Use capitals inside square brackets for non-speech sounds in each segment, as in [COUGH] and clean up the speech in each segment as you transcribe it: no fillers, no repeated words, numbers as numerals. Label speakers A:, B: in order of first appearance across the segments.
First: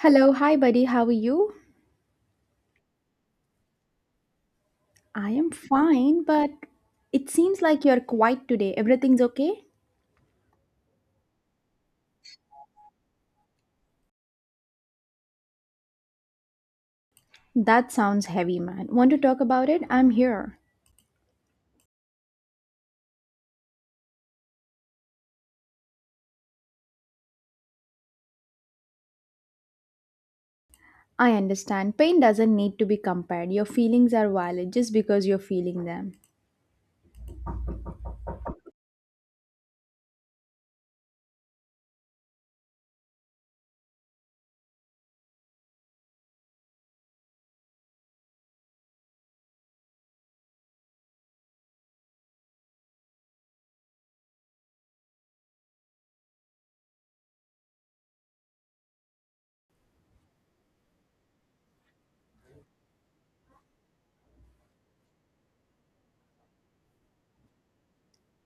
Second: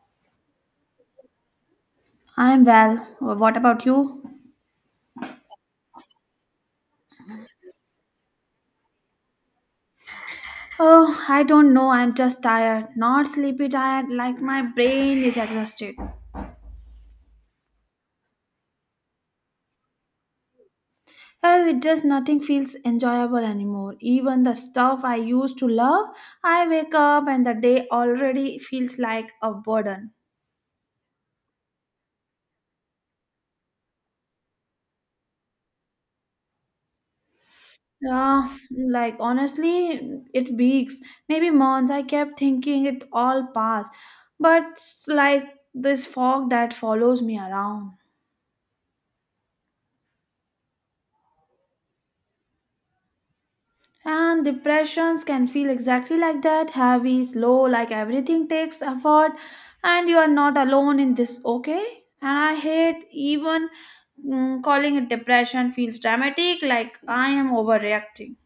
A: Hello, hi buddy, how are you?
B: I'm well. What about you?
A: I am fine, but it seems like you're quiet today. Everything's okay?
B: Oh, I don't know. I'm just tired. Not sleepy tired, like my brain is exhausted.
A: That sounds heavy, man. Want to talk about it? I'm here.
B: Well, it just nothing feels enjoyable anymore. Even the stuff I used to love, I wake up and the day already feels like a burden.
A: I understand. Pain doesn't need to be compared. Your feelings are valid just because you're feeling them.
B: Yeah, like honestly, it weeks, maybe months. I kept thinking it all passed, but like this fog that follows me around. And depressions can feel exactly like that heavy, slow, like everything takes effort, and you are not alone in this, okay? And I hate even calling it depression feels dramatic, like I am overreacting.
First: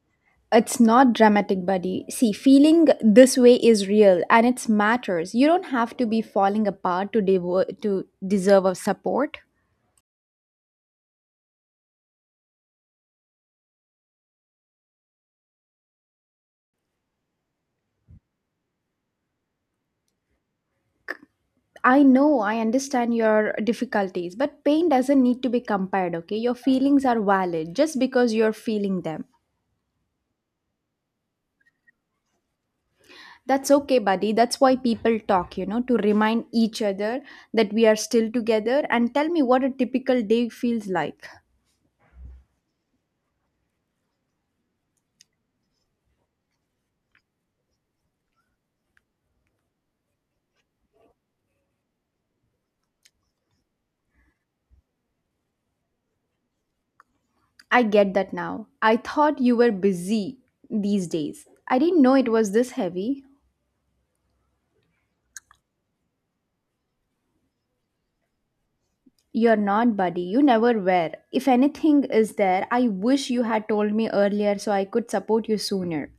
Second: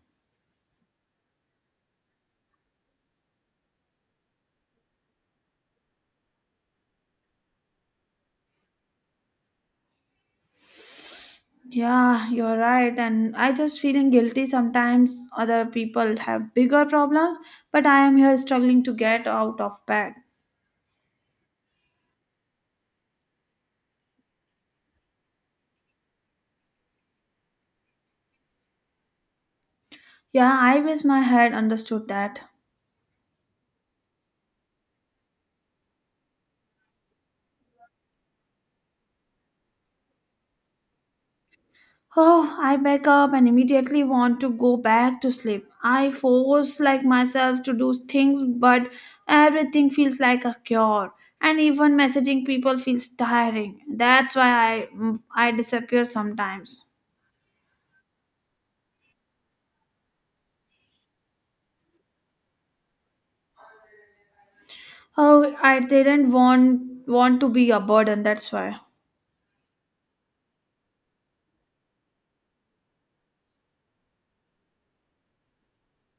A: It's not dramatic, buddy. See, feeling this way is real and it matters. You don't have to be falling apart to to deserve a support.
B: Yeah, you're right, and I just feeling guilty sometimes. Other people have bigger problems, but I am here struggling to get out of bed.
A: I know, I understand your difficulties, but pain doesn't need to be compared, okay? Your feelings are valid just because you're feeling them.
B: Yeah, I wish my head understood that.
A: That's okay, buddy. That's why people talk, you know, to remind each other that we are still together and tell me what a typical day feels like.
B: Oh, I wake up and immediately want to go back to sleep. I force like myself to do things, but everything feels like a cure, and even messaging people feels tiring. That's why I disappear sometimes.
A: I get that now. I thought you were busy these days. I didn't know it was this heavy.
B: Oh, I didn't want to be a burden. That's why.
A: You're not, buddy. You never were. If anything is there, I wish you had told me earlier so I could support you sooner.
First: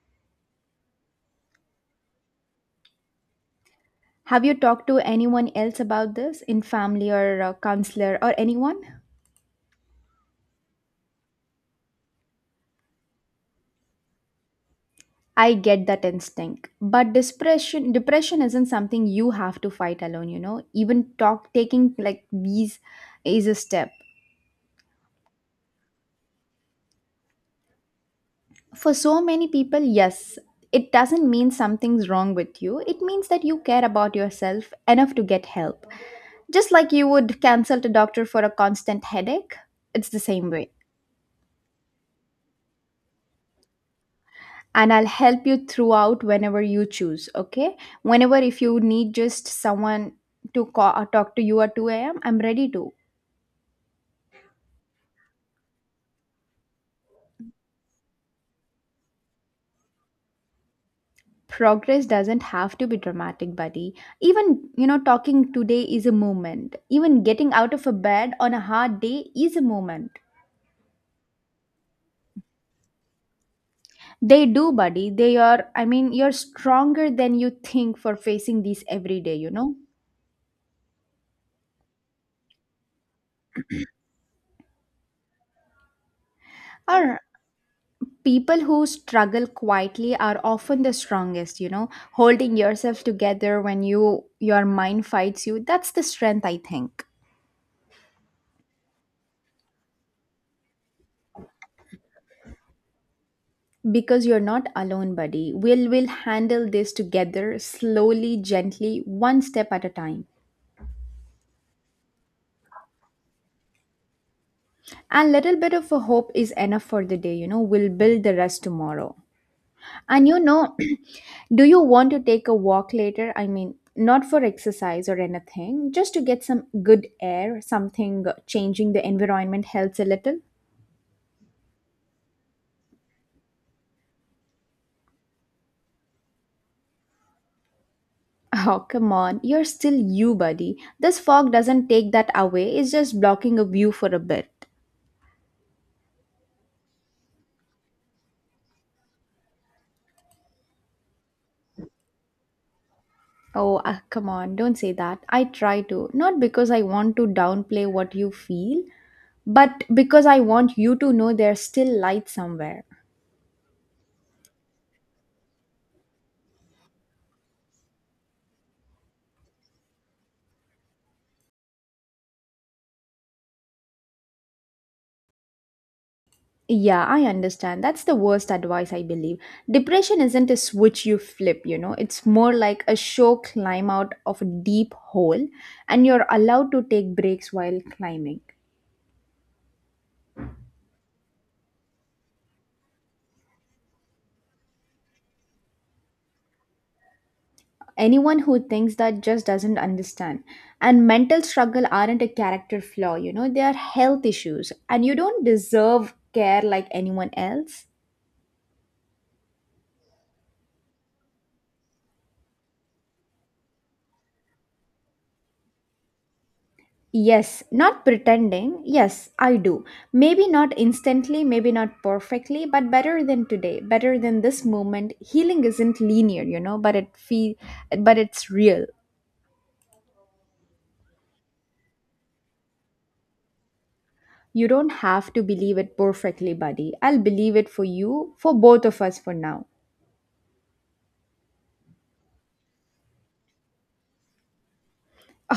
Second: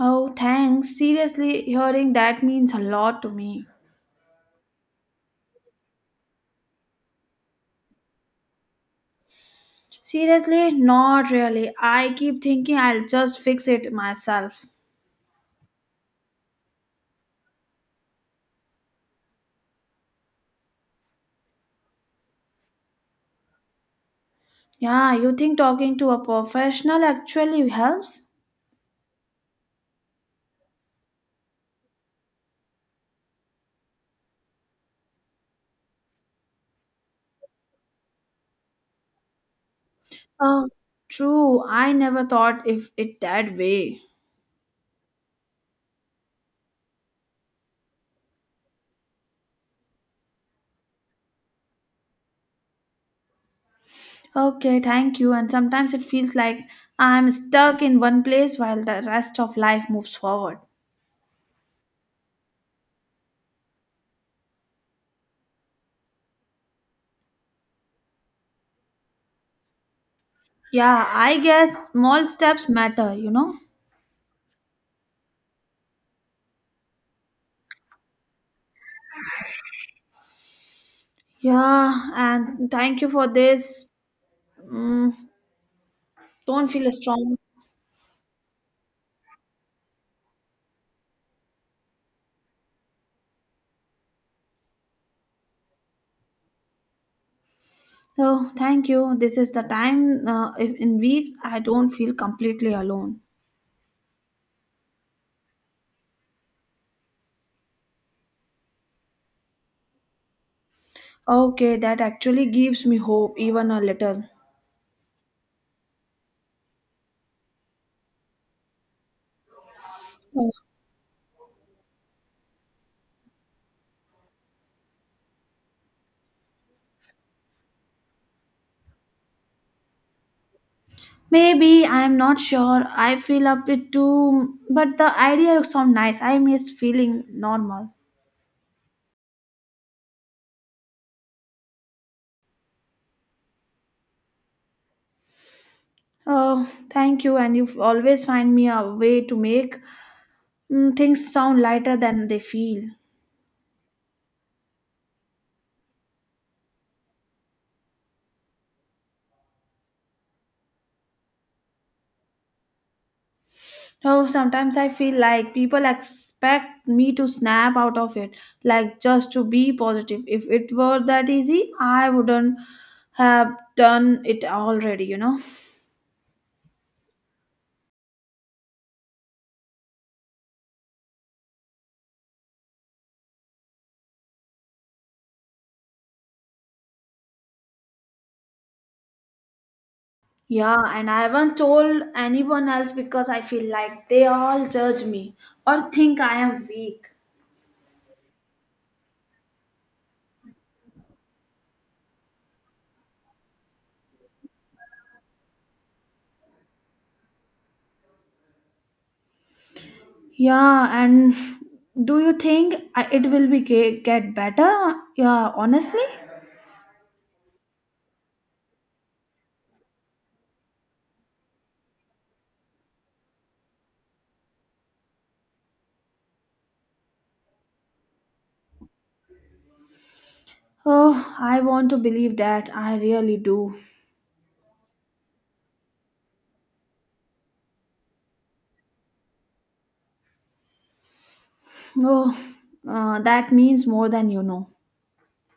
B: Oh, thanks. Seriously, hearing that means a lot to me.
A: Have you talked to anyone else about this in family or counselor or anyone?
B: Seriously, not really. I keep thinking I'll just fix it myself.
A: I get that instinct, but depression isn't something you have to fight alone, you know. Even talk taking like these is a step.
B: Yeah, you think talking to a professional actually helps?
A: For so many people, yes, it doesn't mean something's wrong with you. It means that you care about yourself enough to get help. Just like you would consult a doctor for a constant headache, it's the same
B: Oh,
A: way.
B: true. I never thought if it that way.
A: And I'll help you throughout whenever you choose. Okay, whenever if you need just someone to call, or talk to you at 2 a.m., I'm ready to.
B: Okay, thank you. And sometimes it feels like I'm stuck in one place while the rest of life moves forward.
A: Progress doesn't have to be dramatic, buddy. Even you know, talking today is a moment. Even getting out of a bed on a hard day is a moment.
B: Yeah, I guess small steps matter, you know?
A: They do, buddy. They are, I mean, you're stronger than you think for facing these every day, you know?
B: Yeah, and thank you for this. Mm, don't feel
A: All
B: strong.
A: people who struggle quietly are often the strongest, you know, holding yourself together when your mind fights you. That's the strength, I think.
B: Oh, thank you. This is the time if in weeks I don't feel completely alone.
A: Because you're not alone, buddy. We will handle this together, slowly, gently, one step at a time.
B: Okay, that actually gives me hope, even a little.
A: And little bit of a hope is enough for the day, you know. We'll build the rest tomorrow. And you know, [CLEARS THROAT] do you want to take a walk later? I mean, not for exercise or anything, just to get some good air, something changing the environment helps a little. [LAUGHS]
B: Maybe I'm not sure. I feel a bit too, but the idea sounds nice. I miss feeling normal.
A: Oh, come on, you're still you, buddy. This fog doesn't take that away, it's just blocking a view for a bit.
B: Oh, thank you, and you always find me a way to make things sound lighter than they feel.
A: Oh, ah, come on, don't say that. I try to, not because I want to downplay what you feel, but because I want you to know there's still light somewhere.
B: Oh, sometimes I feel like people expect me to snap out of it, like just to be positive. If it were that easy, I wouldn't have done it already.
A: Yeah, I understand. That's the worst advice, I believe. Depression isn't a switch you flip, you know. It's more like a show climb out of a deep hole, and you're allowed to take breaks while climbing.
B: Yeah, and I haven't told anyone else because I feel like they all judge me or think I am weak.
A: Anyone who thinks that just doesn't understand. And mental struggle aren't a character flaw, you know, they are health issues, and you don't deserve care like anyone else.
B: Yeah, and do you think it will be get better? Yeah, honestly?
A: Yes, not pretending. Yes, I do. Maybe not instantly, maybe not perfectly, but better than today, better than this moment. Healing isn't linear, you know, but it feel but it's real.
B: Oh, I want to believe that. I really do.
A: You don't have to believe it perfectly, buddy. I'll believe it for you, for both of us for now.
B: Oh, that means more than you know.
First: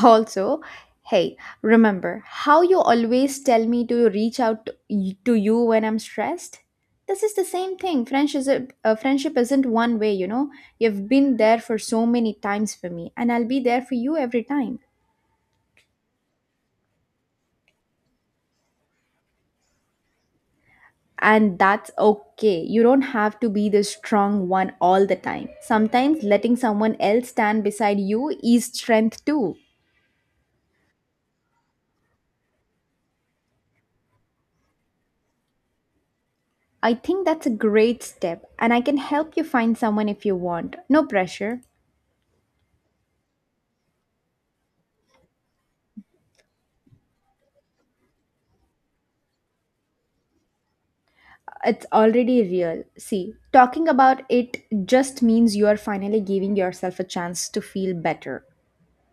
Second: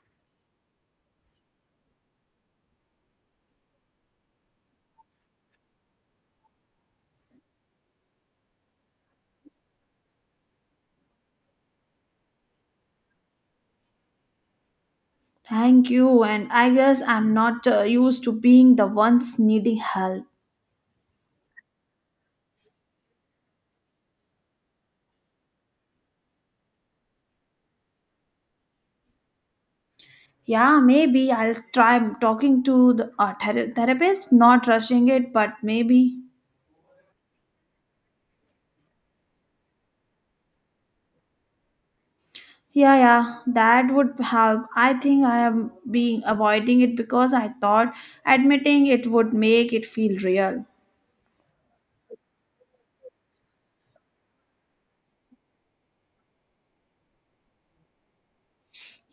A: Also, hey, remember how you always tell me to reach out to to you when I'm stressed? This is the same thing. Friendship isn't one way, you know. You've been there for so many times for me, and I'll be there for you every time.
B: Thank you, and I guess I'm not used to being the ones needing help.
A: And that's okay. You don't have to be the strong one all the time. Sometimes letting someone else stand beside you is strength too.
B: Yeah, maybe I'll try talking to the therapist, not rushing it, but maybe.
A: I think that's a great step, and I can help you find someone if you want. No pressure.
B: Yeah, yeah, that would help. I think I am being avoiding it because I thought admitting it would make it feel real.
A: It's already real. See, talking about it just means you are finally giving yourself a chance to feel better.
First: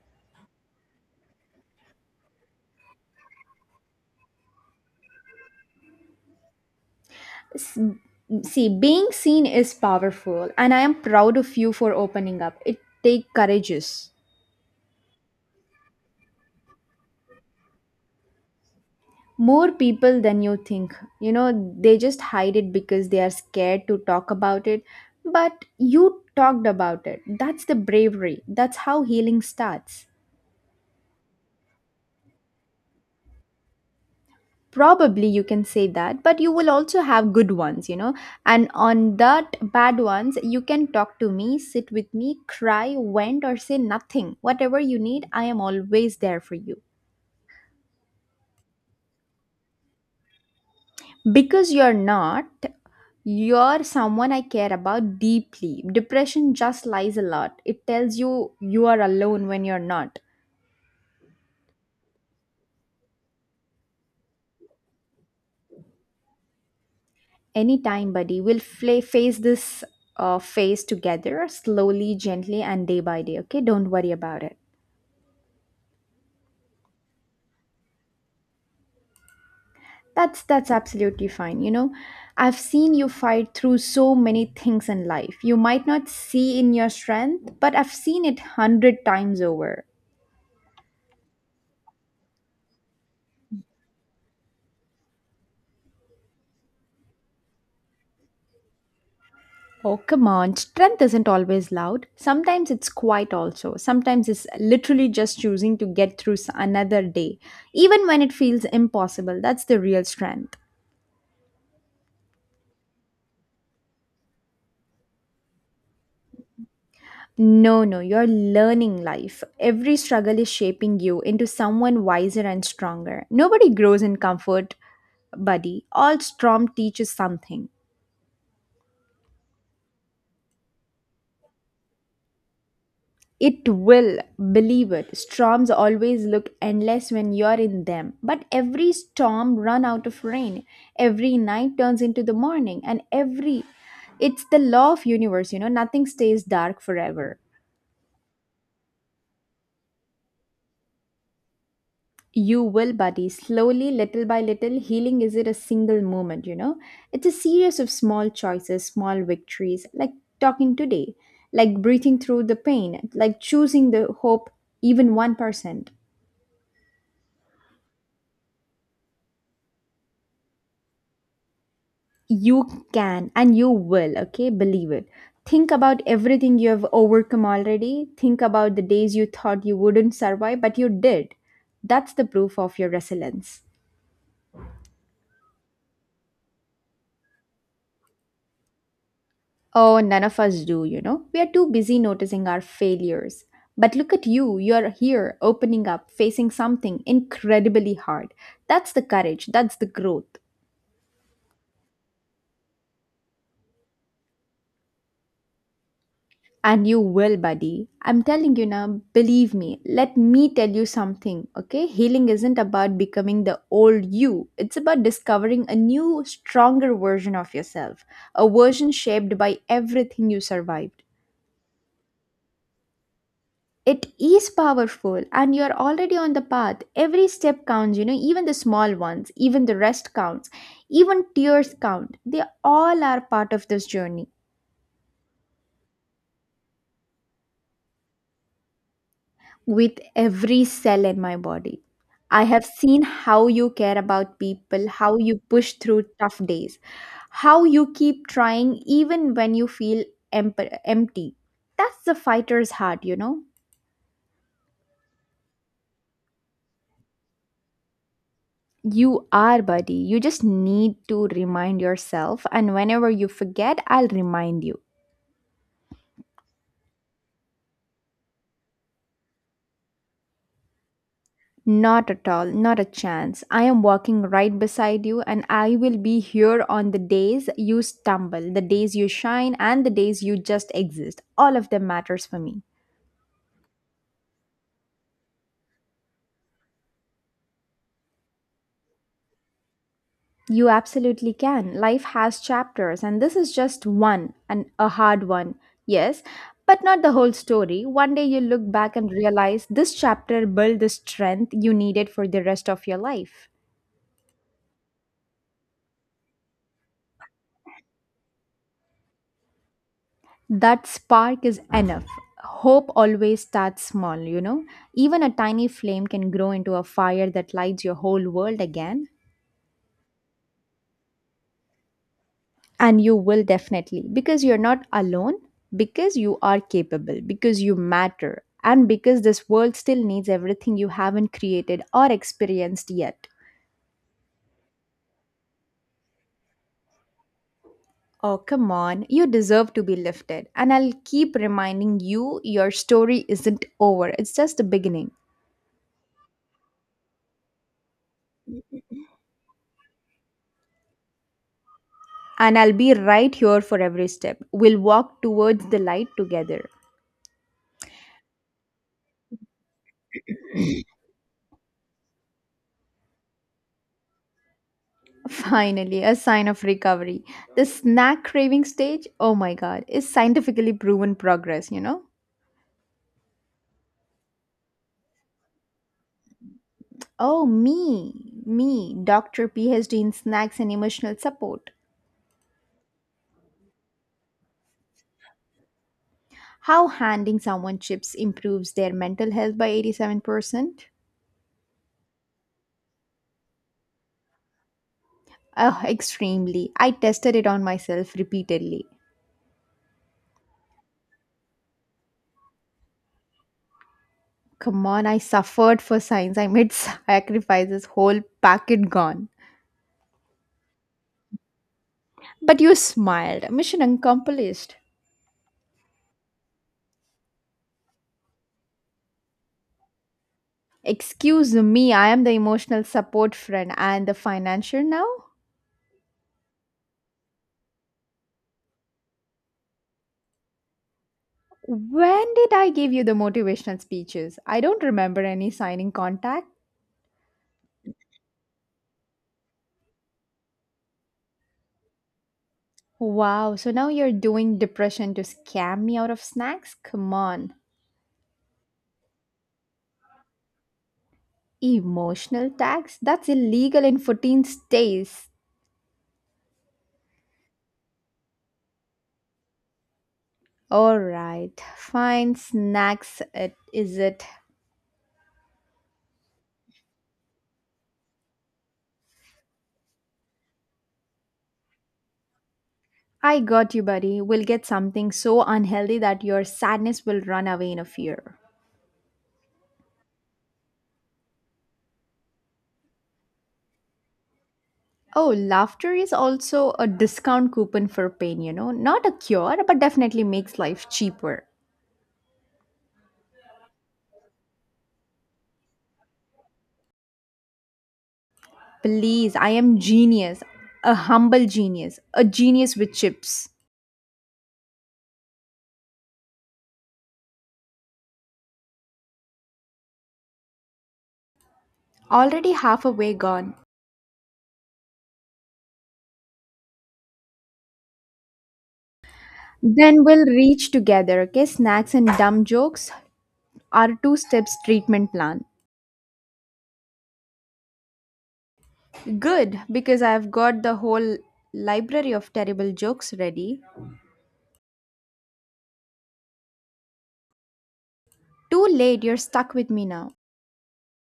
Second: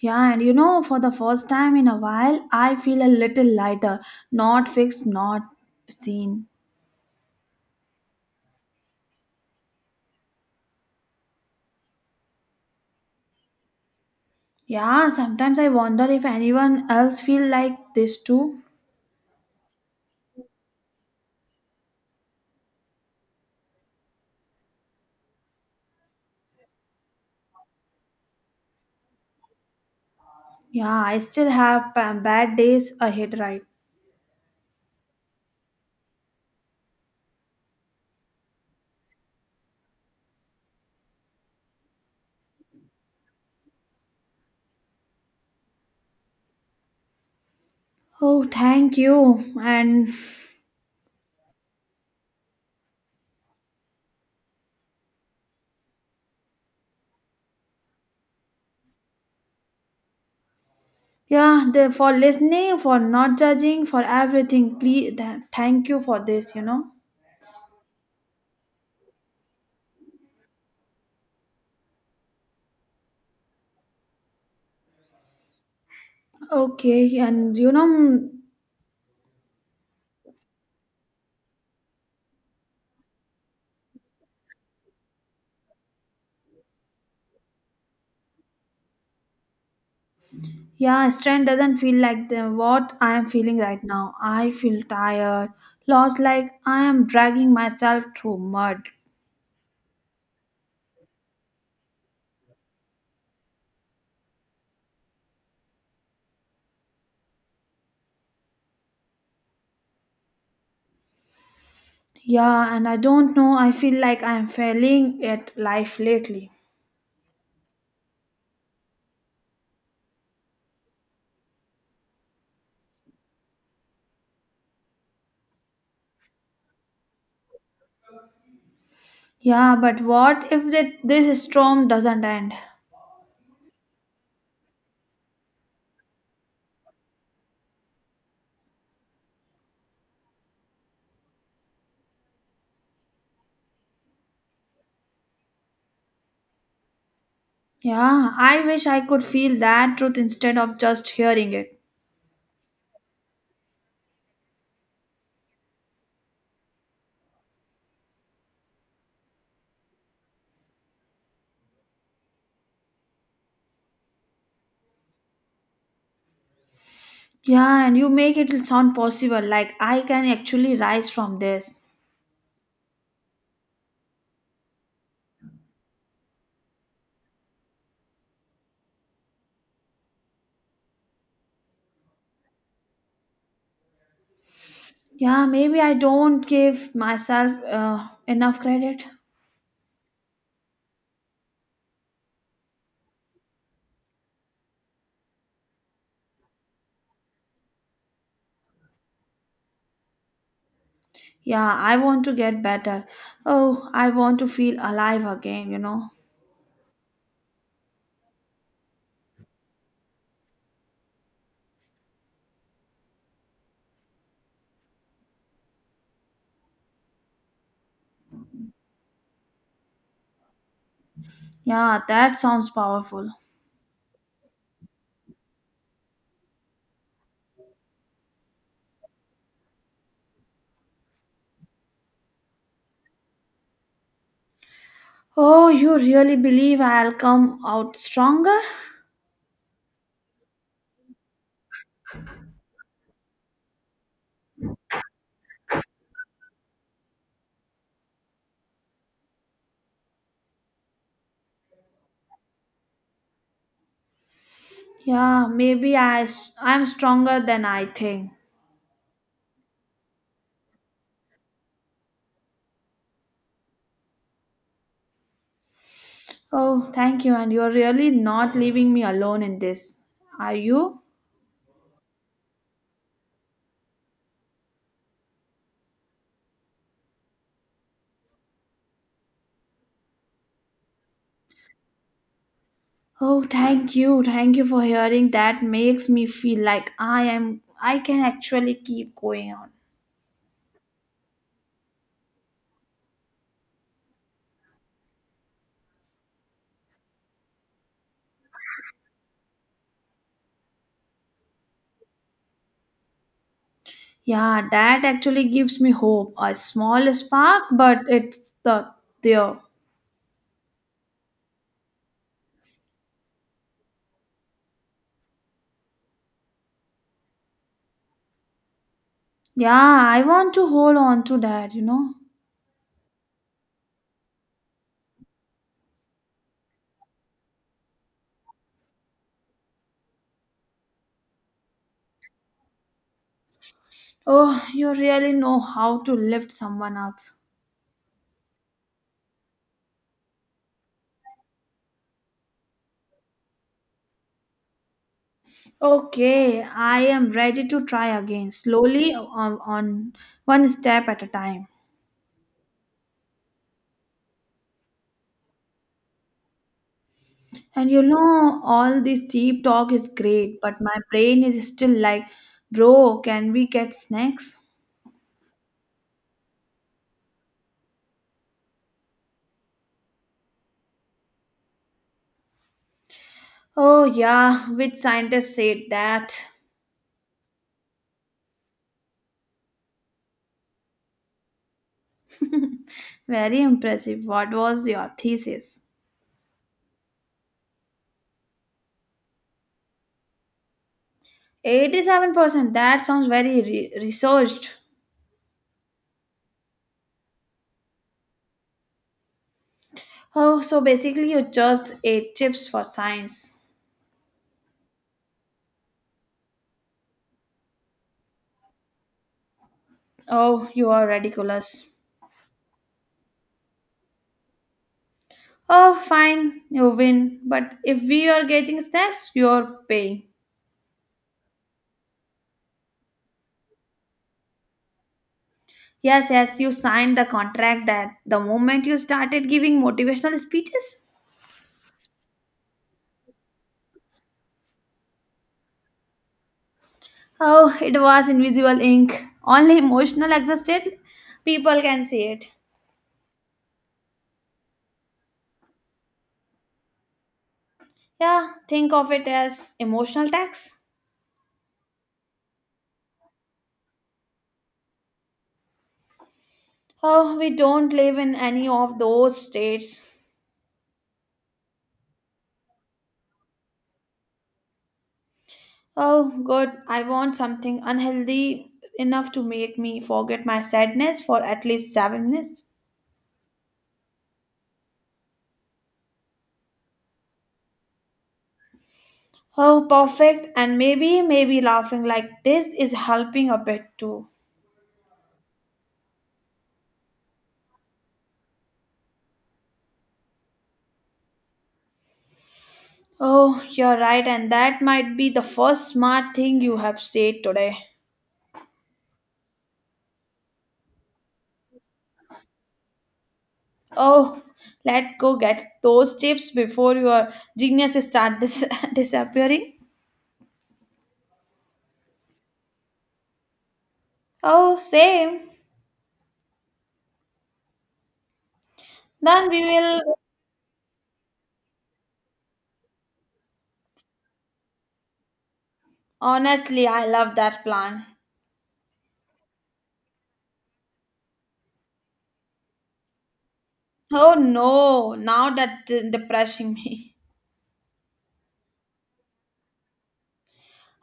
B: Yeah, and for the first time in a while, I feel a little lighter, not fixed, not seen.
A: S- See, being seen is powerful, and I am proud of you for opening up. It takes courageous.
B: Yeah, sometimes I wonder if anyone else feel like this too.
A: More people than you think. You know, they just hide it because they are scared to talk about it. But you talked about it. That's the bravery. That's how healing starts.
B: Yeah, I still have bad days ahead, right?
A: Probably you can say that, but you will also have good ones, you know. And on that bad ones you can talk to me, sit with me, cry, vent, or say nothing, whatever you need. I am always there for you,
B: Oh, thank you. And
A: because you're not you're someone I care about deeply. Depression just lies a lot. It tells you you are alone when you're not.
B: yeah, for listening, for not judging, for everything. Please, thank you for this.
A: Anytime, buddy. We'll fla Face this, phase together, slowly, gently, and day by day, okay? Don't worry about it.
B: Okay, and
A: That's absolutely fine. You know, I've seen you fight through so many things in life. You might not see in your strength, but I've seen it hundred times over.
B: yeah, strength doesn't feel like what I am feeling right now. I feel tired, lost, like I am dragging myself through mud.
A: Oh come on, strength isn't always loud. Sometimes it's quiet also. Sometimes it's literally just choosing to get through another day, even when it feels impossible. That's the real strength.
B: Yeah, and I don't know, I feel like I am failing at life lately.
A: No, no, you're learning life. Every struggle is shaping you into someone wiser and stronger. Nobody grows in comfort, buddy. All storm teaches something.
B: Yeah, but what if that this storm doesn't end?
A: It will, believe it. Storms always look endless when you're in them. But every storm run out of rain. Every night turns into the morning. And every it's the law of universe, you know, nothing stays dark forever.
B: Yeah, I wish I could feel that truth instead of just hearing it.
A: You will, buddy. Slowly, little by little, healing isn't a single moment, you know? It's a series of small choices, small victories, like talking today, like breathing through the pain, like choosing the hope, even 1%.
B: Yeah, and you make it sound possible, like I can actually rise from this.
A: You can and you will, okay? Believe it. Think about everything you have overcome already. Think about the days you thought you wouldn't survive, but you did. That's the proof of your resilience.
B: Yeah, maybe I don't give myself enough credit.
A: Oh, none of us do, you know. We are too busy noticing our failures. But look at you, you're here, opening up, facing something incredibly hard. That's the courage, that's the growth.
B: Yeah, I want to get better. Oh, I want to feel alive again.
A: And you will, buddy. I'm telling you now, believe me. Let me tell you something, okay? Healing isn't about becoming the old you, it's about discovering a new, stronger version of yourself, a version shaped by everything you survived.
B: Yeah, that sounds powerful.
A: It is powerful, and you're already on the path. Every step counts, you know, even the small ones, even the rest counts, even tears count. They all are part of this journey.
B: Oh, you really believe I'll come out stronger?
A: With every cell in my body, I have seen how you care about people, how you push through tough days, how you keep trying even when you feel empty. That's the fighter's heart, you know.
B: Yeah, maybe I'm stronger than I think.
A: You are, buddy. You just need to remind yourself, and whenever you forget, I'll remind you.
B: Oh, thank you. And you're really not leaving me alone in this, are you?
A: Not at all, not a chance. I am walking right beside you, and I will be here on the days you stumble, the days you shine, and the days you just exist. All of them matters for me.
B: Oh, thank you. Thank you for hearing. That makes me feel like I can actually keep going on.
A: You absolutely can. Life has chapters, and this is just one, and a hard one. Yes, but not the whole story. One day you look back and realize this chapter built the strength you needed for the rest of your life.
B: Yeah, that actually gives me hope. A small spark, but it's there.
A: That spark is enough. Hope always starts small, you know. Even a tiny flame can grow into a fire that lights your whole world again.
B: Yeah, I want to hold on to that.
A: And you will definitely, because you're not alone, because you are capable, because you matter, and because this world still needs everything you haven't created or experienced yet.
B: Oh, you really know how to lift someone up.
A: Oh come on, you deserve to be lifted, and I'll keep reminding you your story isn't over, it's just the beginning.
B: Okay, I am ready to try again, slowly on one step at a time.
A: And I'll be right here for every step. We'll walk towards the light together.
B: And all this deep talk is great, but my brain is still like, bro, can we get snacks?
A: Finally, a sign of recovery. The snack craving stage, oh my god, is scientifically proven progress, you know?
B: Oh, yeah, which scientist said that?
A: Oh, me, me, doctor, PhD in snacks and emotional support.
B: [LAUGHS] very impressive. What was your thesis?
A: How handing someone chips improves their mental health by 87%?
B: 87%. That sounds very researched.
A: Oh, [LAUGHS] extremely. I tested it on myself repeatedly.
B: Oh, so basically, you just ate chips for science.
A: Come on, I suffered for science. I made [LAUGHS] sacrifices, whole packet gone.
B: Oh, you are ridiculous.
A: But you smiled. Mission accomplished.
B: Oh, fine, you win. But if we are getting snacks, you are paying.
A: Excuse me, I am the emotional support friend and the financier now?
B: Yes, yes, you signed the contract that the moment you started giving motivational speeches.
A: When did I give you the motivational speeches? I don't remember any signing contact.
B: Oh, it was invisible ink. Only emotional exhausted people can see it.
A: Wow, so now you're doing depression to scam me out of snacks? Come on.
B: Yeah, think of it as emotional tax.
A: Emotional tax? That's illegal in 14 states.
B: Oh, we don't live in any of those states.
A: Alright, fine, snacks it is it.
B: Oh, good. I want something unhealthy enough to make me forget my sadness for at least 7 minutes.
A: I got you, buddy. We'll get something so unhealthy that your sadness will run away in a fear.
B: Oh, perfect. And maybe laughing like this is helping a bit too.
A: Oh, laughter is also a discount coupon for pain, you know. Not a cure, but definitely makes life cheaper.
B: Oh, you're right, and that might be the first smart thing you have said today.
A: Please, I am genius. A humble genius. A genius with chips.
B: Oh, let's go get those chips before your genius start [LAUGHS] disappearing.
A: Already half away gone.
B: Oh, same. Then we
A: Then
B: will.
A: we'll reach together, okay? Snacks and dumb jokes are two steps treatment plan.
B: Honestly, I love that plan.
A: Good, because I've got the whole library of terrible jokes ready.
B: Oh no, now that's depressing me. [LAUGHS]
A: Too late, you're stuck with me now.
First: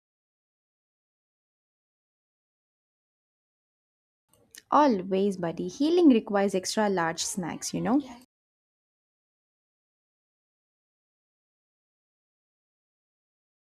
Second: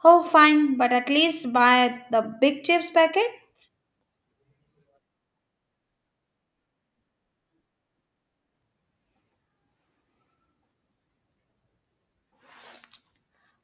B: Oh, fine, but at least buy the big chips packet.
A: Always, buddy. Healing requires extra large snacks, you know?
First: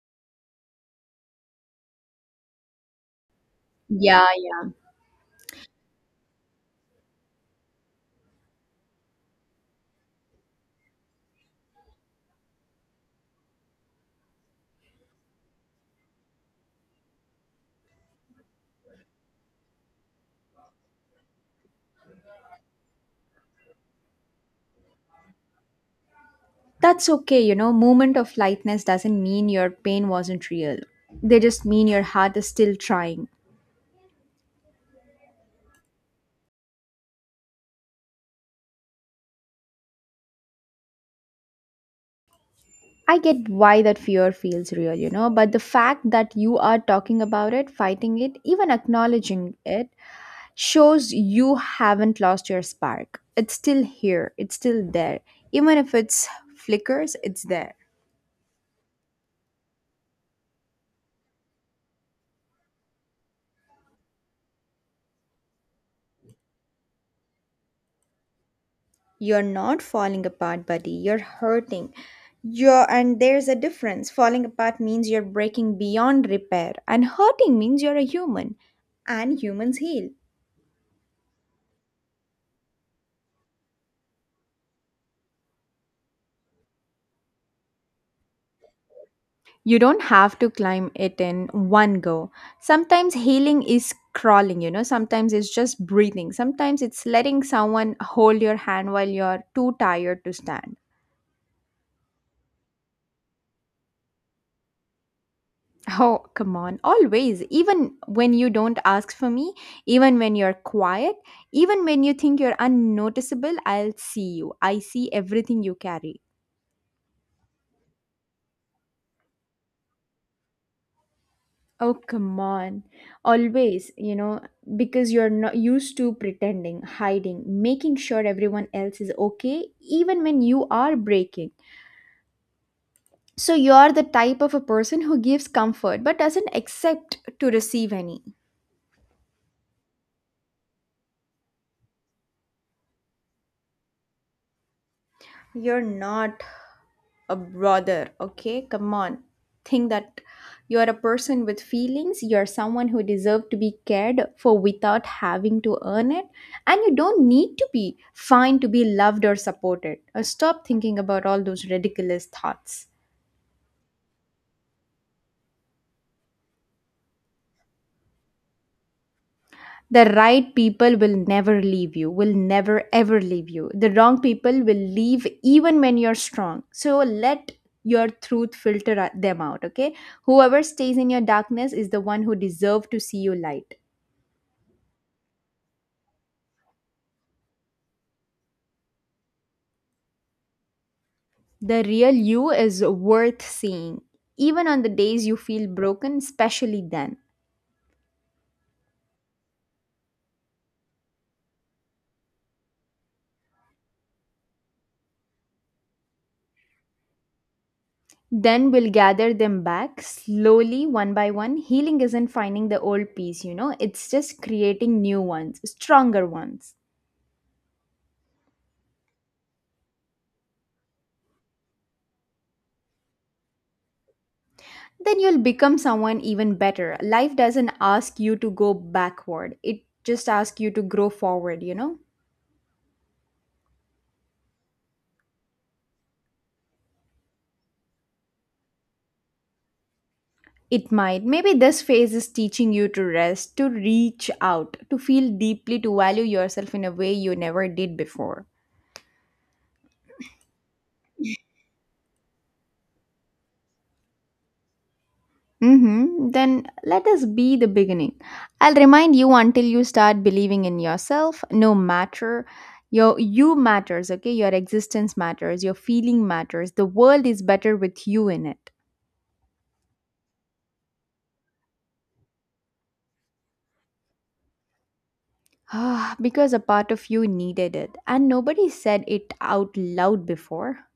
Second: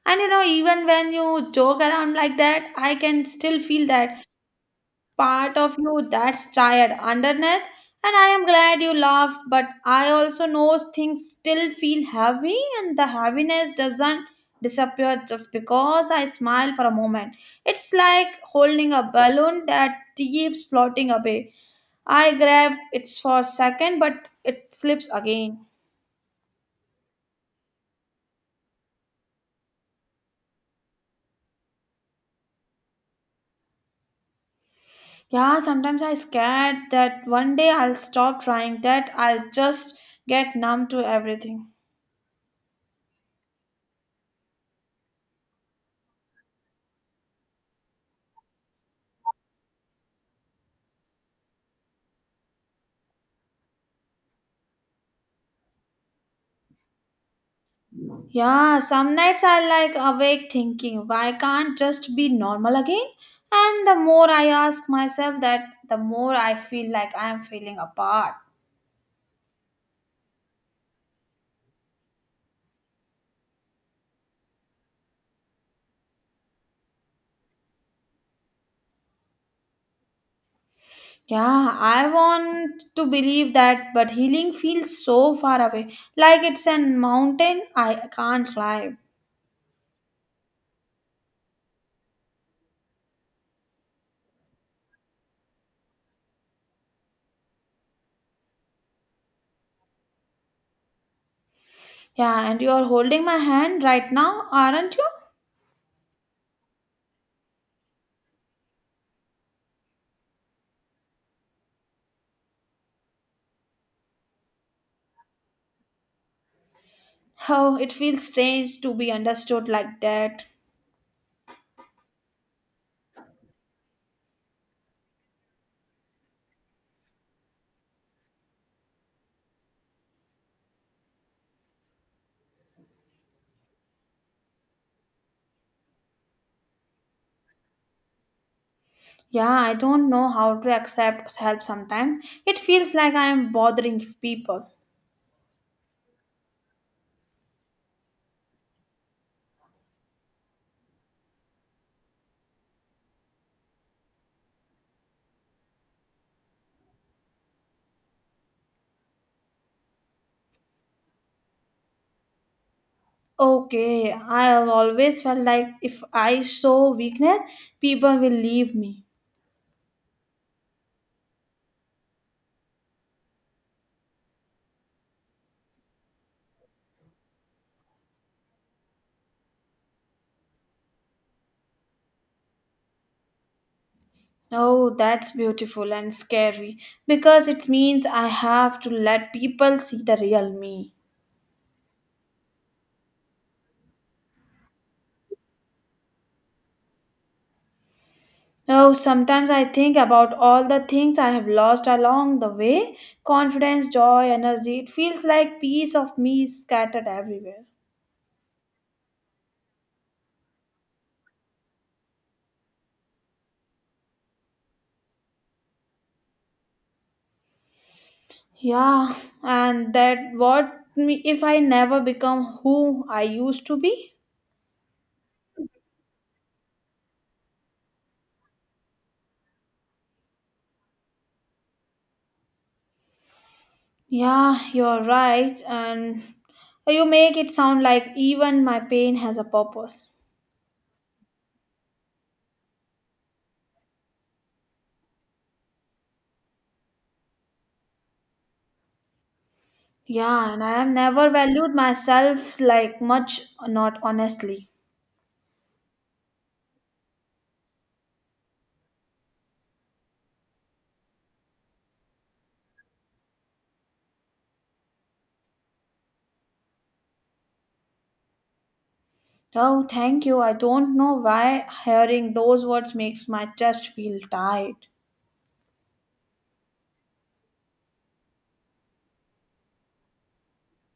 B: And even when you joke around like that, I can still feel that
A: Yeah, yeah.
B: part of you that's tired underneath, and I am glad you laughed, but I also know things still feel heavy, and the heaviness doesn't disappear just because I smile for a moment. It's like holding a balloon that keeps floating away. I grab it for a second, but it slips again.
A: That's okay, you know, moment of lightness doesn't mean your pain wasn't real. They just mean your heart is still trying.
B: Yeah, sometimes I scared that one day I'll stop trying, that I'll just get numb to everything.
A: I get why that fear feels real, you know, but the fact that you are talking about it, fighting it, even acknowledging it shows you haven't lost your spark. It's still here, it's still there. Even if it's flickers, it's there.
B: Yeah, some nights I like awake thinking, why can't just be normal again? And the more I ask myself that, the more I feel like I am feeling apart.
A: You're not falling apart, buddy. You're hurting. You're, and there's a difference. Falling apart means you're breaking beyond repair, and hurting means you're a human, and humans heal.
B: Yeah, I want to believe that, but healing feels so far away, like it's a mountain I can't climb.
A: You don't have to climb it in one go. Sometimes healing is crawling, you know, sometimes it's just breathing, sometimes it's letting someone hold your hand while you're too tired to stand.
B: Yeah, and you're holding my hand right now, aren't you?
A: Oh, come on. Always. Even when you don't ask for me, even when you're quiet, even when you think you're unnoticeable, I'll see you. I see everything you carry.
B: Oh, it feels strange to be understood like that.
A: Oh, come on. Always, you know, because you're not used to pretending, hiding, making sure everyone else is okay, even when you are breaking. So you're the type of a person who gives comfort but doesn't accept to receive any.
B: Yeah, I don't know how to accept help sometimes. It feels like I am bothering people.
A: You're not a brother, okay? Come on, think that you are a person with feelings. You are someone who deserve to be cared for without having to earn it, and you don't need to be fine to be loved or supported. Stop thinking about all those ridiculous thoughts.
B: Okay, I have always felt like if I show weakness, people will leave me.
A: The right people will never leave you, will never ever leave you. The wrong people will leave even when you're strong, so let your truth filter them out, okay? Whoever stays in your darkness is the one who deserve to see you light.
B: Oh, that's beautiful and scary because it means I have to let people see the real me.
A: The real you is worth seeing, even on the days you feel broken, especially then.
B: Oh, sometimes I think about all the things I have lost along the way confidence, joy, energy. It feels like piece of me is scattered everywhere.
A: Then we'll gather them back slowly, one by one. Healing isn't finding the old piece, you know, it's just creating new ones, stronger ones.
B: Yeah, and that what me if I never become who I used to be?
A: Then you'll become someone even better. Life doesn't ask you to go backward, it just asks you to grow forward, you know.
B: Yeah, you're right, and you make it sound like even my pain has a purpose.
A: It might. Maybe this phase is teaching you to rest, to reach out, to feel deeply, to value yourself in a way you never did before.
B: Yeah, and I have never valued myself like much, not honestly.
A: Mm-hmm. Then let us be the beginning. I'll remind you until you start believing in yourself, no matter your you matters, okay? Your existence matters, your feeling matters. The world is better with you in it.
B: Oh, thank you. I don't know why hearing those words makes my chest feel tight.
A: Ah, because a part of you needed it, and nobody said it out loud before.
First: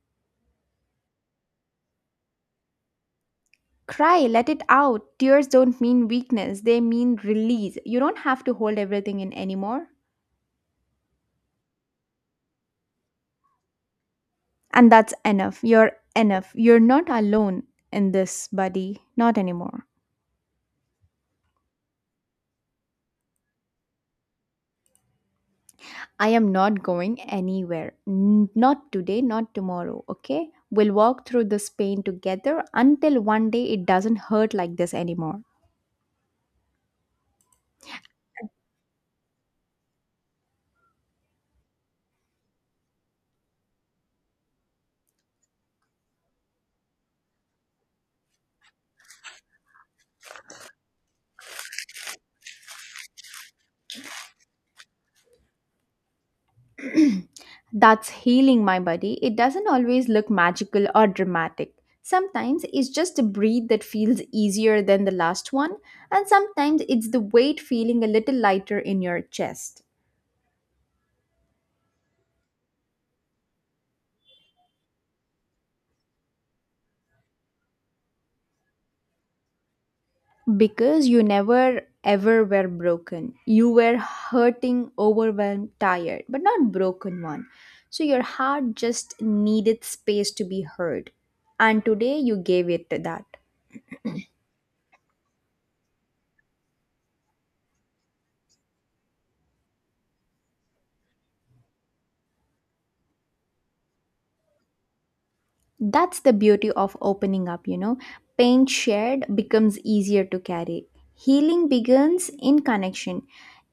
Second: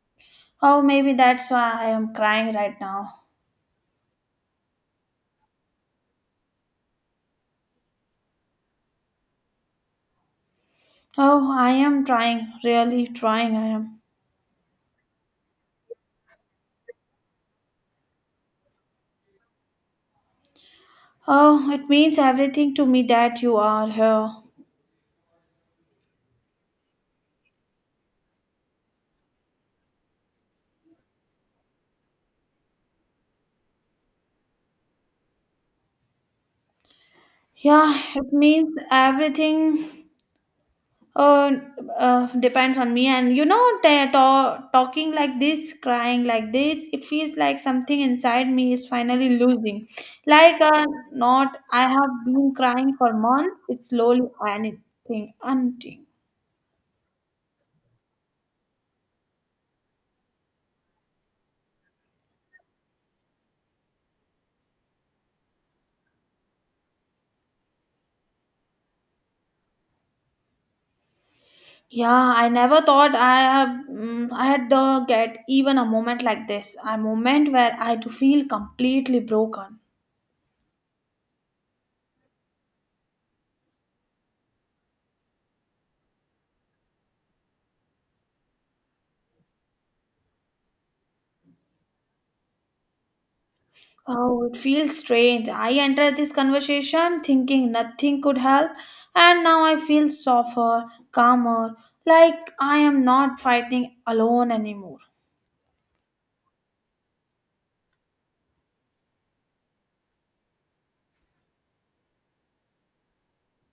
B: Oh, maybe that's why I am crying right now.
A: Cry, let it out. Tears don't mean weakness, they mean release. You don't have to hold everything in anymore.
B: Oh, I am trying, really trying, I am.
A: And that's enough. You're enough. You're not alone in this, buddy. Not anymore.
B: Oh, it means everything to me that you are here.
A: I am not going anywhere. Not today, not tomorrow, okay? We'll walk through this pain together until one day it doesn't hurt like this anymore.
B: Yeah, it means everything uh, depends on me. And talking like this, crying like this, it feels like something inside me is finally losing. Like a knot I have been crying for months, it's slowly anything, unting.
A: [CLEARS THROAT] That's healing, my buddy. It doesn't always look magical or dramatic. Sometimes it's just a breath that feels easier than the last one, and sometimes it's the weight feeling a little lighter in your chest.
B: Yeah, I never thought I had to get even a moment like this, a moment where I had to feel completely broken.
A: Because you never ever were broken. You were hurting, overwhelmed, tired, but not broken one. So your heart just needed space to be heard. And today you gave it that.
B: Oh, it feels strange. I entered this conversation thinking nothing could help, and now I feel softer, calmer, like I am not fighting alone anymore.
A: That's the beauty of opening up, you know. Pain shared becomes easier to carry. Healing begins in connection,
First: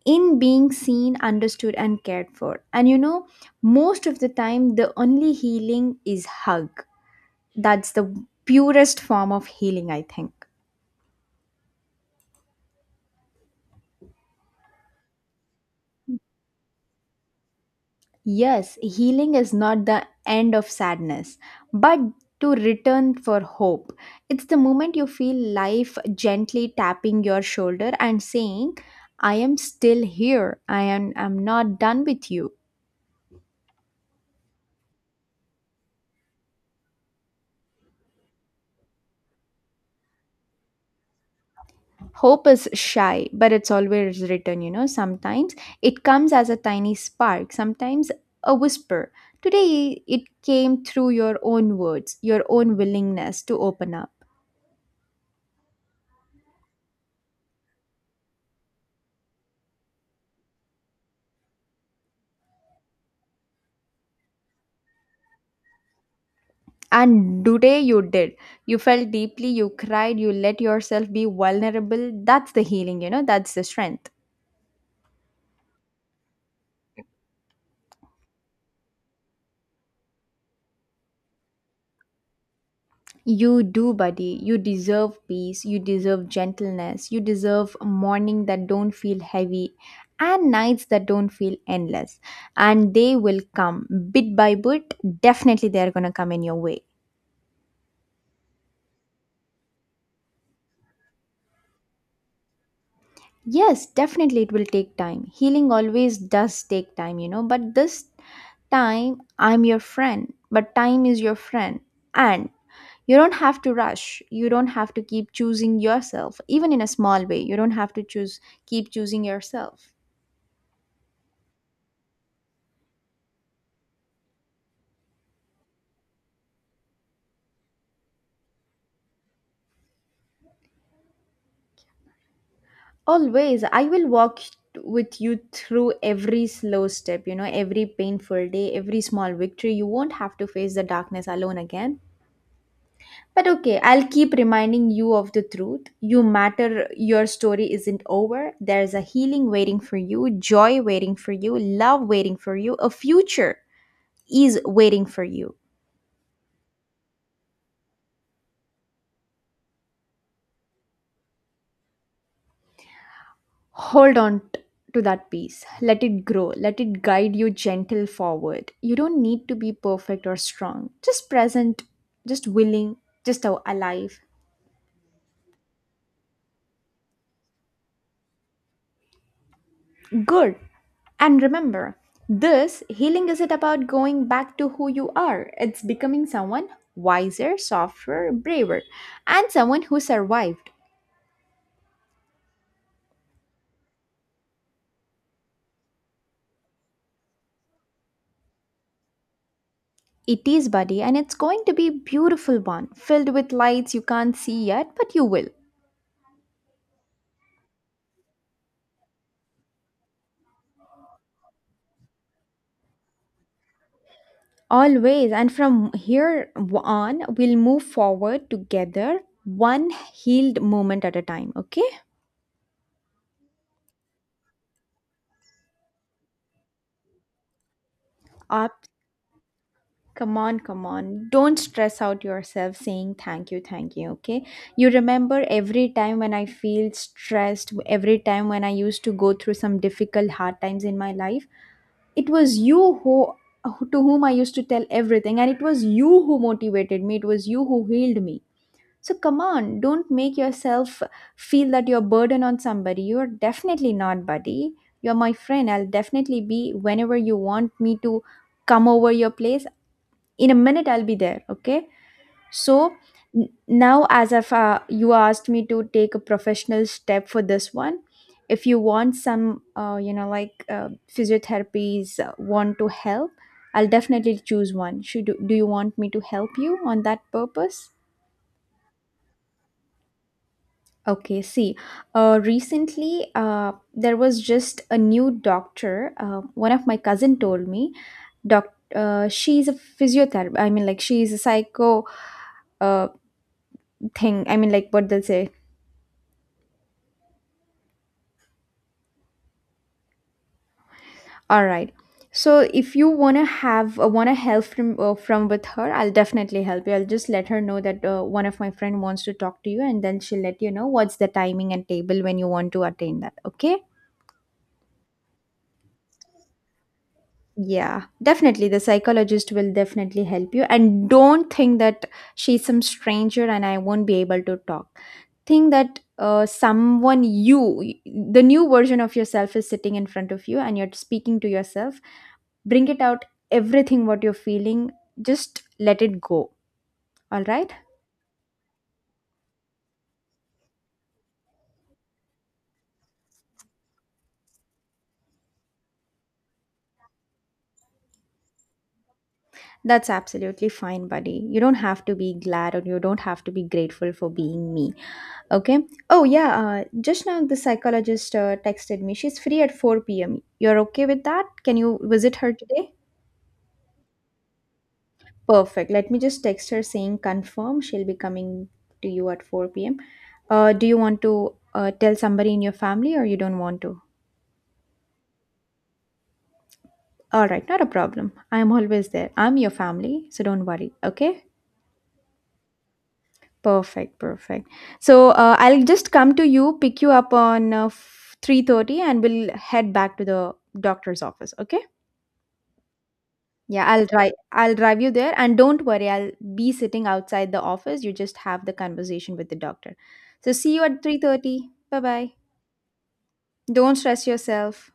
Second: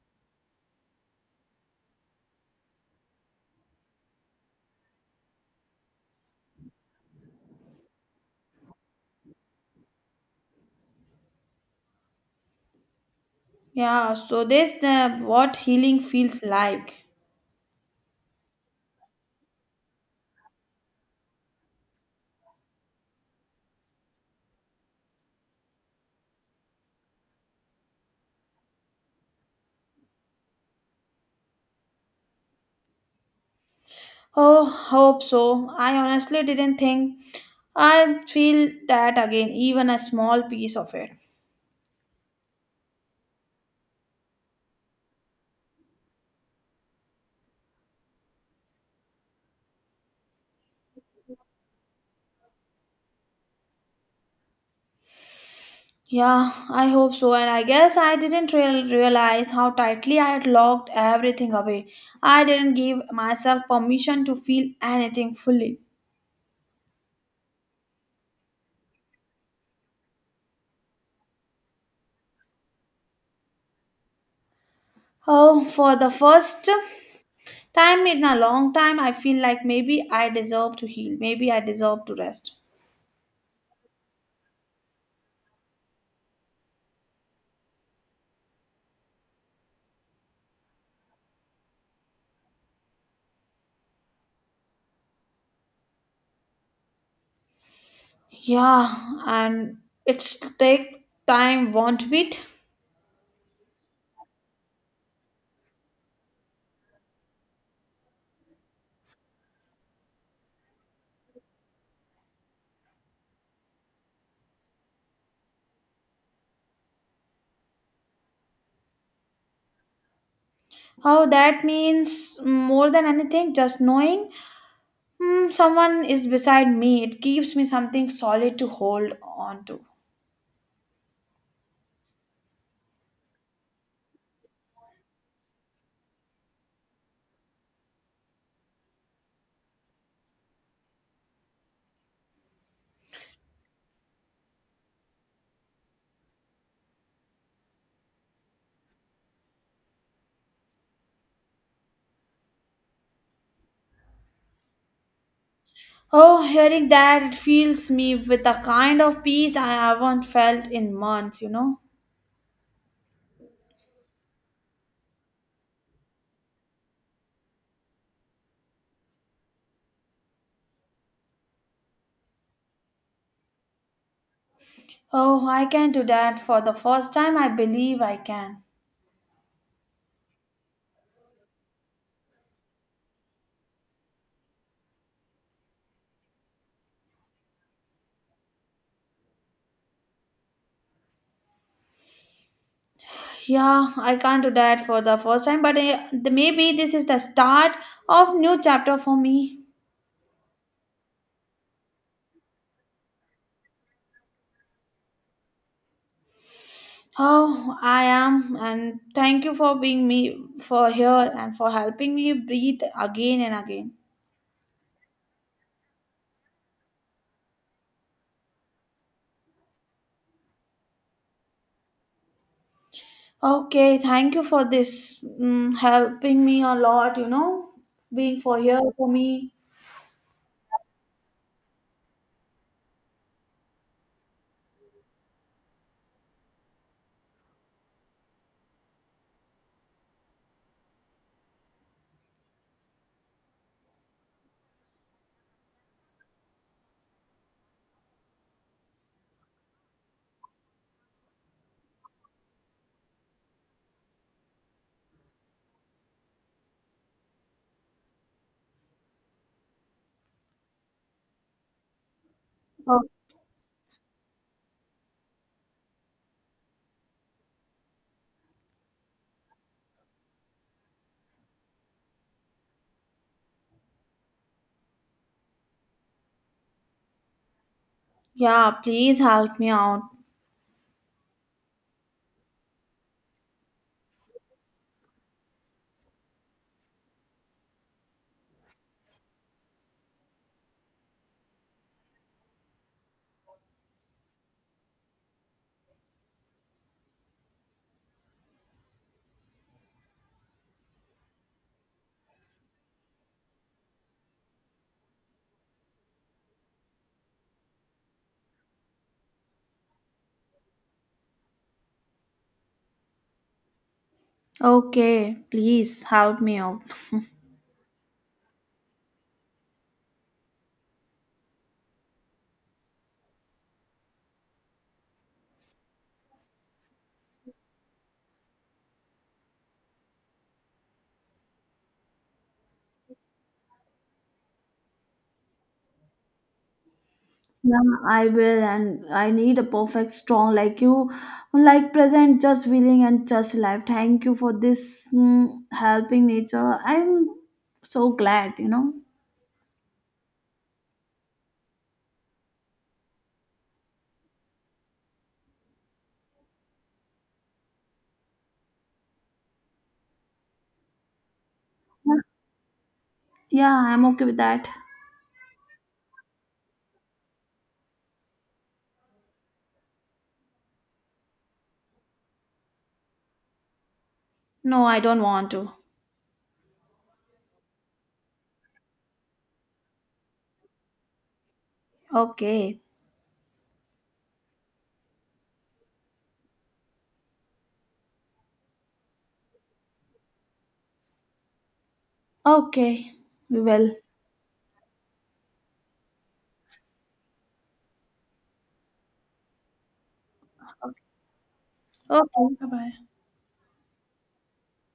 A: in being seen, understood, and cared for. And you know, most of the time, the only healing is hug. That's the purest form of healing, I think.
B: Yeah, so this the what healing feels like.
A: Yes, healing is not the end of sadness, but to return for hope. It's the moment you feel life gently tapping your shoulder and saying, I am still here. I'm not done with you.
B: Oh, hope so. I honestly didn't think I'd feel that again, even a small piece of it.
A: Hope is shy, but it's always written, you know. Sometimes it comes as a tiny spark, sometimes a whisper. Today it came through your own words, your own willingness to open up.
B: Yeah, I hope so. And I guess I didn't realize how tightly I had locked everything away. I didn't give myself permission to feel anything fully.
A: And today you did. You felt deeply, you cried, you let yourself be vulnerable. That's the healing, you know, that's the strength.
B: Oh, for the first time in a long time, I feel like maybe I deserve to heal. Maybe I deserve to rest.
A: You do, buddy. You deserve peace. You deserve gentleness. You deserve morning that don't feel heavy and nights that don't feel endless. And they will come bit by bit. Definitely, they are going to come in your way.
B: Yeah, and it's take time, won't it?
A: Yes, definitely it will take time. Healing always does take time, you know, but this time I'm your friend, but time is your friend. And you don't have to rush. You don't have to keep choosing yourself, even in a small way. You don't have to choose, keep choosing yourself.
B: Oh, that means more than anything, just knowing someone is beside me. It gives me something solid to hold on to.
A: Always, I will walk with you through every slow step, you know, every painful day, every small victory. You won't have to face the darkness alone again. But okay, I'll keep reminding you of the truth. You matter. Your story isn't over. There's a healing waiting for you, joy waiting for you, love waiting for you, a future is waiting for you.
B: Oh, hearing that, it fills me with a kind of peace I haven't felt in months.
A: Hold on to that peace. Let it grow. Let it guide you gentle forward. You don't need to be perfect or strong. Just present, just willing, just alive.
B: Oh, I can do that for the first time. I believe I can.
A: Good. And remember, this healing isn't about going back to who you are, it's becoming someone wiser, softer, braver, and someone who survived.
B: Yeah, I can't do that for the first time, but maybe this is the start of new chapter for me.
A: It is, buddy, and it's going to be a beautiful one, filled with lights you can't see yet, but you will.
B: Oh, I am, and thank you for being me for here and for helping me breathe again and again.
A: Always, and from here on, we'll move forward together, one healed moment at a time, okay?
B: Okay, thank you for this, helping me a lot. Being for here
A: Up,
B: for me.
A: come on, come on. Don't stress out yourself saying thank you, okay? You remember every time when I feel stressed, every time when I used to go through some difficult, hard times in my life, it was you who to whom I used to tell everything, and it was you who motivated me, it was you who healed me. So come on, don't make yourself feel that you're a burden on somebody. You're definitely not, buddy. You're my friend. I'll definitely be whenever you want me to come over your place in a minute. I'll be there, okay? So now, as if you asked me to take a professional step for this one, if you want some you know, like physiotherapies want to help, I'll definitely choose one. Should do you want me to help you on that purpose?
B: Yeah, please help me out.
A: Okay, see, recently uh, there was just a new doctor. One of my cousin told me. Doc, she's a physiotherapist, I mean, like, she's a psycho uh, thing, I mean, like, what they'll say. All right, so if you want to have want to help from with her, I'll definitely help you. I'll just let her know that one of my friend wants to talk to you, and then she'll let you know what's the timing and table when you want to attain that, okay?
B: Okay, please help me out.
A: Yeah, definitely the psychologist will definitely help you, and don't think that she's some stranger and I won't be able to talk. Think that someone you the new version of yourself is sitting in front of you and you're speaking to yourself. Bring it out everything what you're feeling, just let it go. All right?
B: Yeah, I will, and I need a perfect strong like you, like present, just willing, and just alive. Thank you for this helping nature. I'm so glad.
A: That's absolutely fine, buddy. You don't have to be glad or you don't have to be grateful for being me. Okay? Oh, yeah. Just now, the psychologist texted me. She's free at 4 p.m. You're okay with that? Can you
B: Yeah,
A: visit her today?
B: yeah, I'm okay with that.
A: Perfect. Let me just text her saying confirm. She'll be coming to you at 4 p.m. Do you want to tell somebody in your family, or you don't want to?
B: No, I don't want to.
A: All right, not a problem. I'm always there. I'm your family, so don't worry. Okay?
B: Okay,
A: Perfect, perfect. So I'll just come to you, pick you up on 3:30, and we'll head back to the doctor's office, okay?
B: okay, we
A: Yeah,
B: will.
A: I'll drive you there, and don't worry, I'll be sitting outside the office. You just have the conversation with the doctor. So see you at 3:30. Bye-bye.
B: Okay, bye bye.
A: Don't stress yourself.